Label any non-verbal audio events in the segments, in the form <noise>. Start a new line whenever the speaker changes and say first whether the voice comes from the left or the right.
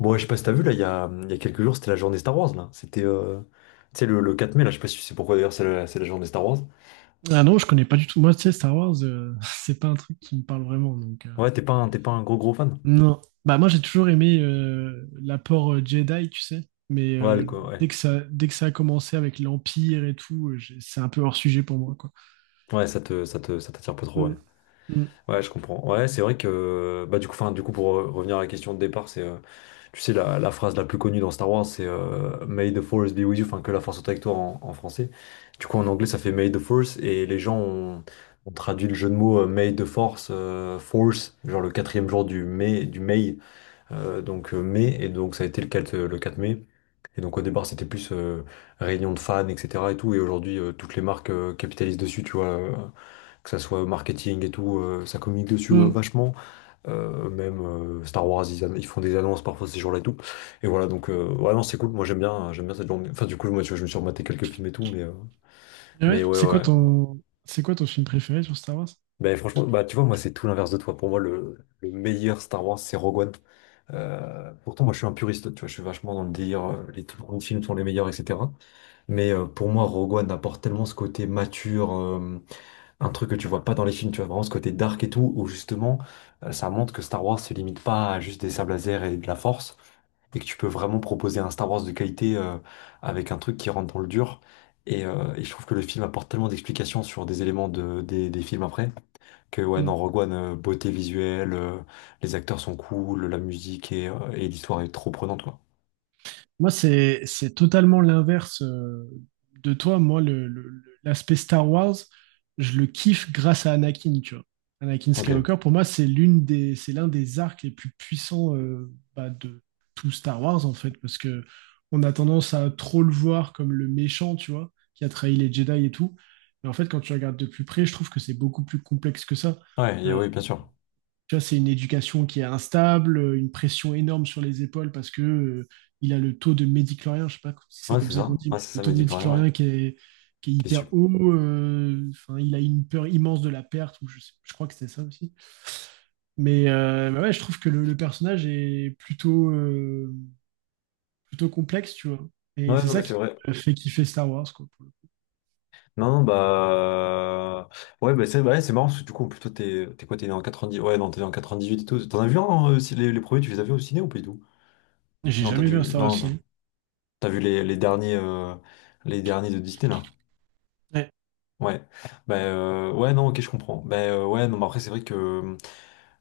left: Bon, ouais, je sais pas si t'as vu, là, il y a quelques jours, c'était la journée Star Wars, là. C'était, tu sais, le 4 mai, là, je sais pas si c'est pourquoi, d'ailleurs, c'est la journée Star Wars.
right: Ah non, je connais pas du tout. Moi, tu sais, Star Wars, <laughs> c'est pas un truc qui me parle vraiment.
left: Ouais, t'es pas un gros, gros fan?
right: Non. Bah, moi, j'ai toujours aimé l'apport Jedi, tu sais. Mais
left: Ouais, le-
right: euh,
left: ouais.
right: dès que ça, dès que ça a commencé avec l'Empire et tout, c'est un peu hors sujet pour moi, quoi.
left: Ouais, ça t'attire pas trop, ouais.
right: Mm, mm,
left: Ouais, je comprends. Ouais, c'est vrai que, bah, du coup, enfin, pour revenir à la question de départ, c'est, tu sais, la phrase la plus connue dans Star Wars, c'est May the Force be with you, enfin, que la force soit avec toi en français. Du coup, en anglais, ça fait May the Force, et les gens ont traduit le jeu de mots May the Force, genre le quatrième jour du mai, du May. Donc mai, et donc ça a été le 4, le 4 mai. Et donc au départ c'était plus réunion de fans, etc. et tout, et aujourd'hui toutes les marques capitalisent dessus, tu vois, que ça soit marketing et tout, ça communique dessus
right: mm.
left: vachement. Même Star Wars, ils font des annonces parfois ces jours-là et tout. Et voilà, donc ouais non c'est cool, moi j'aime bien cette journée. Enfin du coup moi tu vois, je me suis rematé quelques films et tout, mais, euh,
right: Et ouais,
left: mais ouais ouais.
right: c'est quoi ton film préféré sur Star Wars?
left: Ben franchement, bah tu vois, moi c'est tout l'inverse de toi. Pour moi, le meilleur Star Wars, c'est Rogue One. Pourtant, moi je suis un puriste, tu vois, je suis vachement dans le délire, les tout grands films sont les meilleurs, etc. Mais pour moi, Rogue One apporte tellement ce côté mature, un truc que tu vois pas dans les films, tu vois, vraiment ce côté dark et tout, où justement, ça montre que Star Wars se limite pas à juste des sables laser et de la force, et que tu peux vraiment proposer un Star Wars de qualité, avec un truc qui rentre dans le dur. Et je trouve que le film apporte tellement d'explications sur des éléments de, des films après. Que ouais, dans Rogue One, beauté visuelle, les acteurs sont cool, la musique et l'histoire est trop prenante, quoi.
right: Moi, c'est totalement l'inverse de toi. Moi, l'aspect Star Wars, je le kiffe grâce à Anakin, tu vois. Anakin
left: Ok.
right: Skywalker, pour moi, c'est l'un des arcs les plus puissants de tout Star Wars, en fait, parce que on a tendance à trop le voir comme le méchant, tu vois, qui a trahi les Jedi et tout. Mais en fait, quand tu regardes de plus près, je trouve que c'est beaucoup plus complexe que ça. Euh,
left: Oui, bien sûr.
right: Tu vois, c'est une éducation qui est instable, une pression énorme sur les épaules parce que il a le taux de médiclorien, je sais pas si c'est
left: Ouais,
right: comme
left: c'est
right: ça qu'on
left: ça.
right: dit,
left: Ouais,
right: mais
left: c'est
right: le
left: ça,
right: taux
left: mais
right: de
left: dis plus rien, ouais.
right: médiclorien qui est
left: T'es sup.
right: hyper haut. Enfin, il a une peur immense de la perte, ou je crois que c'était ça aussi. Mais ouais, je trouve que le personnage est plutôt complexe, tu vois. Et
left: Ouais,
right: c'est
left: non, mais
right: ça
left: c'est
right: qui
left: vrai.
right: fait kiffer Star Wars, quoi. Pour le coup.
left: Non, non, bah. Ouais, bah, c'est ouais, c'est marrant, parce que du coup, plutôt, t'es quoi, t'es né en dix ouais, non, t'es né en huit et tout. T'en as vu un, si les premiers, tu les as vus au ciné ou pas du tout?
right: J'ai
left: Non, t'as
right: jamais vu un
left: dû...
right: Star Wars.
left: Non, non.
right: Film.
left: T'as vu les derniers... Les derniers de Disney, là?
right: Ouais,
left: Ouais. Bah, ouais, non, ok, je comprends. Bah, ouais, non, mais après, c'est vrai que...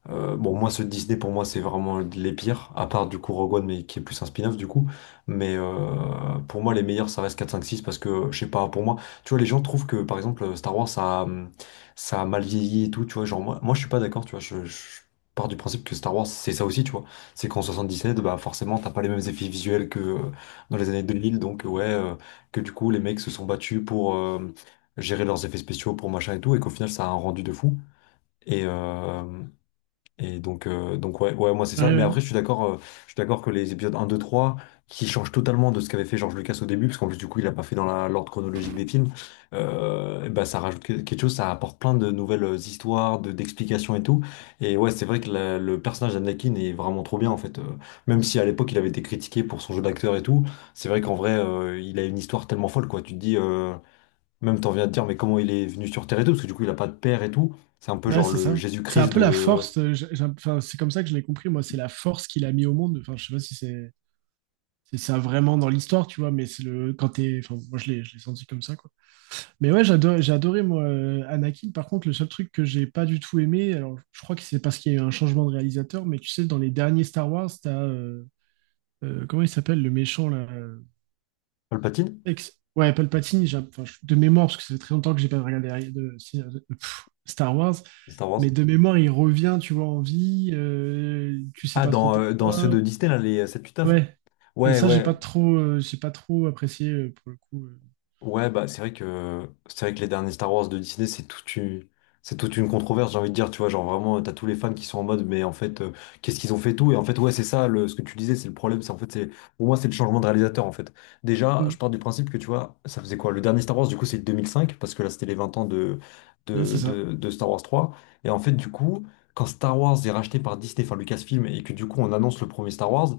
left: Bon, moi, ceux de Disney, pour moi, c'est vraiment les pires, à part du coup Rogue One, mais qui est plus un spin-off du coup. Mais pour moi, les meilleurs, ça reste 4, 5, 6, parce que, je sais pas, pour moi, tu vois, les gens trouvent que, par exemple, Star Wars, ça a mal vieilli et tout, tu vois, genre, moi je suis pas d'accord, tu vois, je pars du principe que Star Wars, c'est ça aussi, tu vois. C'est qu'en 77, bah, forcément, t'as pas les mêmes effets visuels que dans les années 2000, donc, ouais, que du coup, les mecs se sont battus pour gérer leurs effets spéciaux, pour machin et tout, et qu'au final, ça a un rendu de fou. Et, euh, et donc, donc ouais, ouais, moi c'est
right: ouais,
left: ça. Mais
right: ouais.
left: après, je suis d'accord que les épisodes un 2 3 qui changent totalement de ce qu'avait fait George Lucas au début, parce qu'en plus, du coup, il a pas fait dans l'ordre chronologique des films, bah, ça rajoute quelque chose, ça apporte plein de nouvelles histoires, d'explications et tout. Et ouais, c'est vrai que le personnage d'Anakin est vraiment trop bien, en fait. Même si à l'époque, il avait été critiqué pour son jeu d'acteur et tout, c'est vrai qu'en vrai, il a une histoire tellement folle, quoi. Tu te dis, même t'en viens de dire, mais comment il est venu sur Terre et tout, parce que du coup, il a pas de père et tout. C'est un peu
right: Ouais,
left: genre
right: c'est
left: le
right: ça. C'est un
left: Jésus-Christ
right: peu la
left: de
right: force. Enfin, c'est comme ça que je l'ai compris. Moi, c'est la force qu'il a mis au monde. Enfin, je sais pas si c'est ça vraiment dans l'histoire, tu vois, mais c'est le quand t'es. Enfin, moi, je l'ai senti comme ça, quoi. Mais ouais, j'ai adoré moi Anakin. Par contre, le seul truc que j'ai pas du tout aimé, alors je crois que c'est parce qu'il y a eu un changement de réalisateur, mais tu sais, dans les derniers Star Wars, t'as comment il s'appelle le méchant là.
left: Palpatine.
right: Ouais, Palpatine. Enfin, de mémoire, parce que ça fait très longtemps que j'ai pas regardé Star Wars.
left: Star Wars?
right: Mais de mémoire, il revient, tu vois, en vie, tu sais
left: Ah,
right: pas trop
left: dans ceux de
right: pourquoi.
left: Disney, là, les 7-8-9?
right: Ouais. Et
left: Ouais,
right: ça,
left: ouais.
right: j'ai pas trop apprécié pour le coup.
left: Ouais, bah c'est vrai que les derniers Star Wars de Disney, c'est toute une controverse, j'ai envie de dire, tu vois, genre vraiment, t'as tous les fans qui sont en mode, mais en fait, qu'est-ce qu'ils ont fait tout? Et en fait, ouais, c'est ça, ce que tu disais, c'est le problème, c'est en fait, c'est, pour moi, c'est le changement de réalisateur, en fait. Déjà, je
right: Mm.
left: pars du principe que, tu vois, ça faisait quoi? Le dernier Star Wars, du coup, c'est 2005, parce que là, c'était les 20 ans de,
right: Ouais,
left: de,
right: c'est ça.
left: de, de Star Wars 3. Et en fait, du coup, quand Star Wars est racheté par Disney, enfin Lucasfilm, et que du coup, on annonce le premier Star Wars.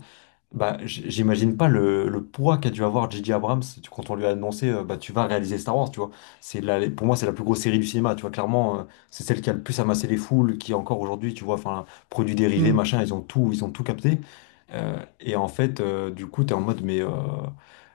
left: Bah, j'imagine pas le, le poids qu'a dû avoir J.J. Abrams quand on lui a annoncé, bah, tu vas réaliser Star Wars, tu vois. Pour moi, c'est la plus grosse série du cinéma, tu vois. Clairement, c'est celle qui a le plus amassé les foules, qui encore aujourd'hui, tu vois, enfin, produits dérivés,
right: Mm.
left: machin, ils ont tout capté. Euh, et en fait, du coup, t'es en mode, mais, euh,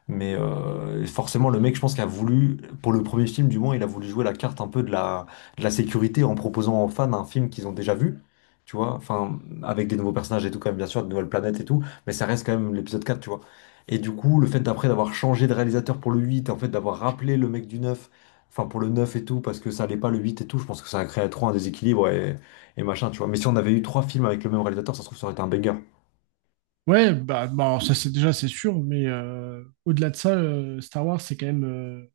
left: mais euh, forcément, le mec, je pense, qu'il a voulu, pour le premier film, du moins, il a voulu jouer la carte un peu de la sécurité en proposant aux fans un film qu'ils ont déjà vu, tu vois, enfin, avec des nouveaux personnages et tout, quand même, bien sûr, de nouvelles planètes et tout mais ça reste quand même l'épisode 4 tu vois. Et du coup, le fait d'après d'avoir changé de réalisateur pour le 8 en fait d'avoir rappelé le mec du 9 enfin pour le 9 et tout, parce que ça allait pas le 8 et tout, je pense que ça a créé trop un déséquilibre et machin, tu vois. Mais si on avait eu trois films avec le même réalisateur, ça se trouve, ça aurait été un banger.
right: Alors ça c'est déjà c'est sûr, mais au-delà de ça, Star Wars c'est quand même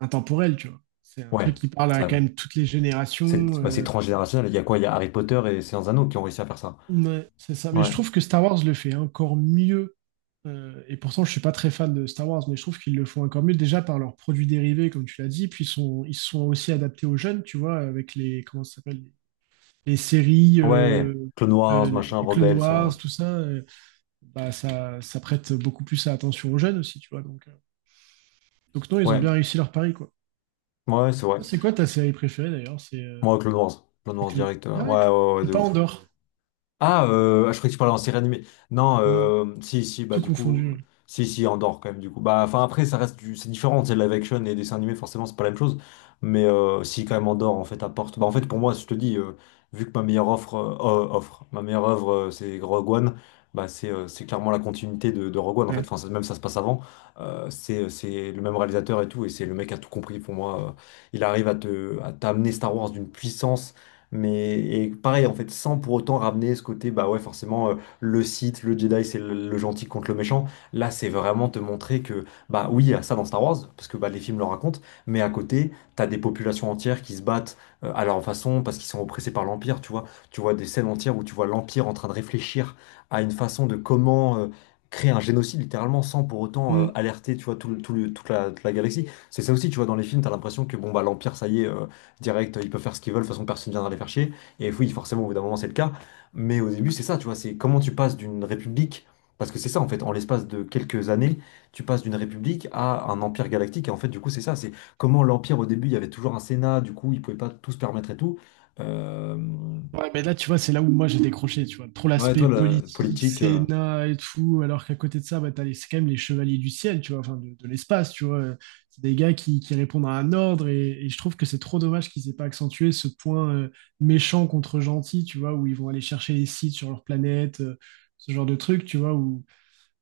right: intemporel, tu vois. C'est un
left: Ouais,
right: truc qui parle à
left: ça,
right: quand même toutes les générations.
left: c'est bah, c'est transgénérationnel. Il y a quoi? Il y a Harry Potter et Seigneur des Anneaux qui ont réussi à faire ça.
right: Ouais, c'est ça. Mais je
left: Ouais,
right: trouve que Star Wars le fait encore mieux. Et pourtant, je suis pas très fan de Star Wars, mais je trouve qu'ils le font encore mieux déjà par leurs produits dérivés, comme tu l'as dit. Puis ils sont aussi adaptés aux jeunes, tu vois, avec les, comment ça s'appelle, les séries,
left: ouais, Clone Wars, machin,
right: les Clone
left: Rebels,
right: Wars,
left: hein.
right: tout ça. Ça prête beaucoup plus à attention aux jeunes aussi, tu vois. Donc non, ils ont
left: Ouais,
right: bien réussi leur pari, quoi.
left: ouais, c'est vrai.
right: C'est quoi ta série préférée d'ailleurs?
left: Moi, Clone Wars, Clone Wars direct,
right: Ah ouais,
left: ouais, ouais, ouais, ouais,
right: c'est
left: de
right: pas
left: ouf.
right: Andorre.
left: Ah, je croyais que tu parlais en série animée. Non,
right: Non,
left: si, si, bah
right: tout
left: du coup,
right: confondu.
left: si, si, Andorre quand même, du coup. Bah, enfin, après, ça reste du... c'est différent, c'est live action et dessin animé, forcément, c'est pas la même chose. Mais si, quand même, Andorre, en fait, apporte. Bah, en fait, pour moi, je te dis, vu que ma meilleure offre, ma meilleure œuvre, c'est Rogue One, bah, c'est clairement la continuité de Rogue One, en fait.
right: Ouais.
left: Enfin, même ça se passe avant. C'est le même réalisateur et tout, et c'est le mec qui a tout compris pour moi. Il arrive à t'amener Star Wars d'une puissance. Mais et pareil, en fait, sans pour autant ramener ce côté, bah ouais, forcément, le Sith, le Jedi, c'est le gentil contre le méchant. Là, c'est vraiment te montrer que, bah oui, il y a ça dans Star Wars, parce que bah, les films le racontent, mais à côté, t'as des populations entières qui se battent à leur façon parce qu'ils sont oppressés par l'Empire, tu vois. Tu vois des scènes entières où tu vois l'Empire en train de réfléchir à une façon de comment créer un génocide littéralement sans pour autant alerter tu vois toute la galaxie c'est ça aussi tu vois dans les films t'as l'impression que bon bah l'empire ça y est direct, ils peuvent faire ce qu'ils veulent, de toute façon personne ne viendra les faire chier. Et oui, forcément, au bout d'un moment, c'est le cas. Mais au début, c'est ça, tu vois, c'est comment tu passes d'une république, parce que c'est ça en fait, en l'espace de quelques années, tu passes d'une république à un empire galactique. Et en fait, du coup, c'est ça, c'est comment l'empire au début, il y avait toujours un Sénat, du coup, ils pouvaient pas tout se permettre et tout. Euh,
right: Ouais, mais là, tu vois, c'est là où moi j'ai décroché, tu vois. Trop
left: Ouais,
right: l'aspect
left: toi, la
right: politique,
left: politique,
right: Sénat et tout, alors qu'à côté de ça, bah, c'est quand même les chevaliers du ciel, tu vois, enfin, de l'espace, tu vois. C'est des gars qui répondent à un ordre et je trouve que c'est trop dommage qu'ils aient pas accentué ce point méchant contre gentil, tu vois, où ils vont aller chercher les sites sur leur planète, ce genre de truc, tu vois, où,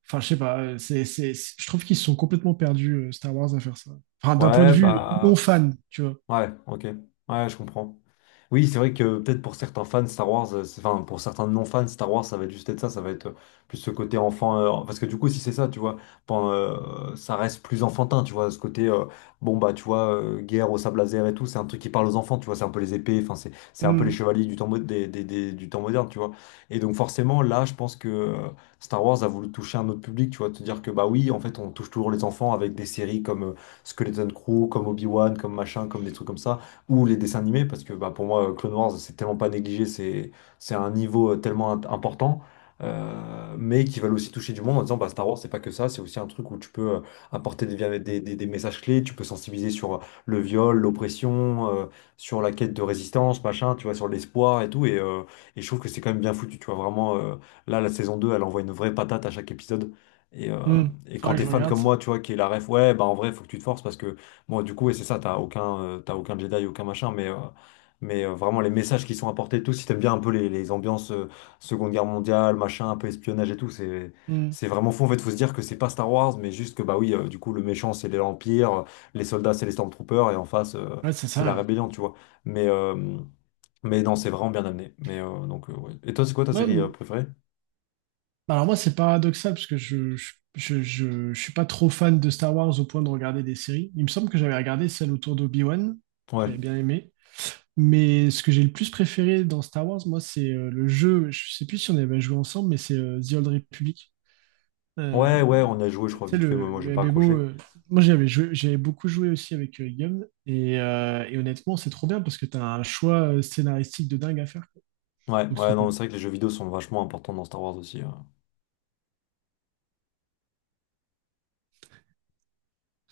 right: enfin, je sais pas, je trouve qu'ils se sont complètement perdus, Star Wars, à faire ça. Enfin, d'un point de
left: ouais,
right: vue
left: bah,
right: non
left: pff,
right: fan, tu vois.
left: ouais, ok, ouais, je comprends. Oui, c'est vrai que peut-être pour certains fans Star Wars, enfin pour certains non-fans Star Wars, ça va être juste être ça, ça va être plus ce côté enfant, parce que du coup, si c'est ça, tu vois, ça reste plus enfantin, tu vois, ce côté, bon bah tu vois, guerre au sable laser et tout, c'est un truc qui parle aux enfants, tu vois, c'est un peu les épées, enfin c'est un peu les
right: Hmm,
left: chevaliers du temps, du temps moderne, tu vois. Et donc forcément, là, je pense que Star Wars a voulu toucher un autre public, tu vois, te dire que bah oui, en fait, on touche toujours les enfants avec des séries comme Skeleton Crew, comme Obi-Wan, comme machin, comme des trucs comme ça ou les dessins animés, parce que bah, pour moi, Clone Wars, c'est tellement pas négligé, c'est un niveau tellement important, mais qui valent aussi toucher du monde en disant bah, Star Wars, c'est pas que ça, c'est aussi un truc où tu peux apporter des, via- des messages clés, tu peux sensibiliser sur le viol, l'oppression, sur la quête de résistance, machin, tu vois, sur l'espoir et tout, et je trouve que c'est quand même bien foutu, tu vois, vraiment. Là, la saison 2 elle envoie une vraie patate à chaque épisode. Et, euh,
right: hmm.
left: et quand
right: Faudra que
left: t'es
right: je
left: fan
right: regarde
left: comme
right: ça.
left: moi, tu vois, qui est la ref, ouais, bah en vrai, faut que tu te forces parce que bon, du coup, et c'est ça, t'as aucun Jedi, aucun machin, mais vraiment les messages qui sont apportés et tout, si t'aimes bien un peu les ambiances Seconde Guerre mondiale, machin, un peu espionnage et tout, c'est,
right: Hmm.
left: c'est vraiment fou. En fait, faut se dire que c'est pas Star Wars, mais juste que, bah oui, du coup, le méchant, c'est l'Empire, les soldats, c'est les Stormtroopers, et en face,
right: Ouais, c'est
left: c'est la
right: ça.
left: rébellion, tu vois. Mais, euh, mais non, c'est vraiment bien amené. Donc ouais. Et toi, c'est quoi ta
right: Ouais,
left: série
right: m-
left: préférée?
right: alors moi c'est paradoxal parce que je suis pas trop fan de Star Wars au point de regarder des séries. Il me semble que j'avais regardé celle autour d'Obi-Wan, que
left: Ouais.
right: j'avais bien aimé. Mais ce que j'ai le plus préféré dans Star Wars, moi, c'est le jeu, je sais plus si on avait joué ensemble, mais c'est The Old Republic. Euh,
left: Ouais, ouais, on a joué, je
right: tu
left: crois,
right: sais,
left: vite fait, mais moi, j'ai
right: le
left: pas
right: MMO,
left: accroché.
right: moi j'avais joué, j'avais beaucoup joué aussi avec Guillaume, et honnêtement, c'est trop bien parce que tu as un choix scénaristique de dingue à faire. Quoi.
left: Ouais,
right: Donc c'est
left: ouais,
right: trop
left: non,
right: cool.
left: c'est vrai que les jeux vidéo sont vachement importants dans Star Wars aussi.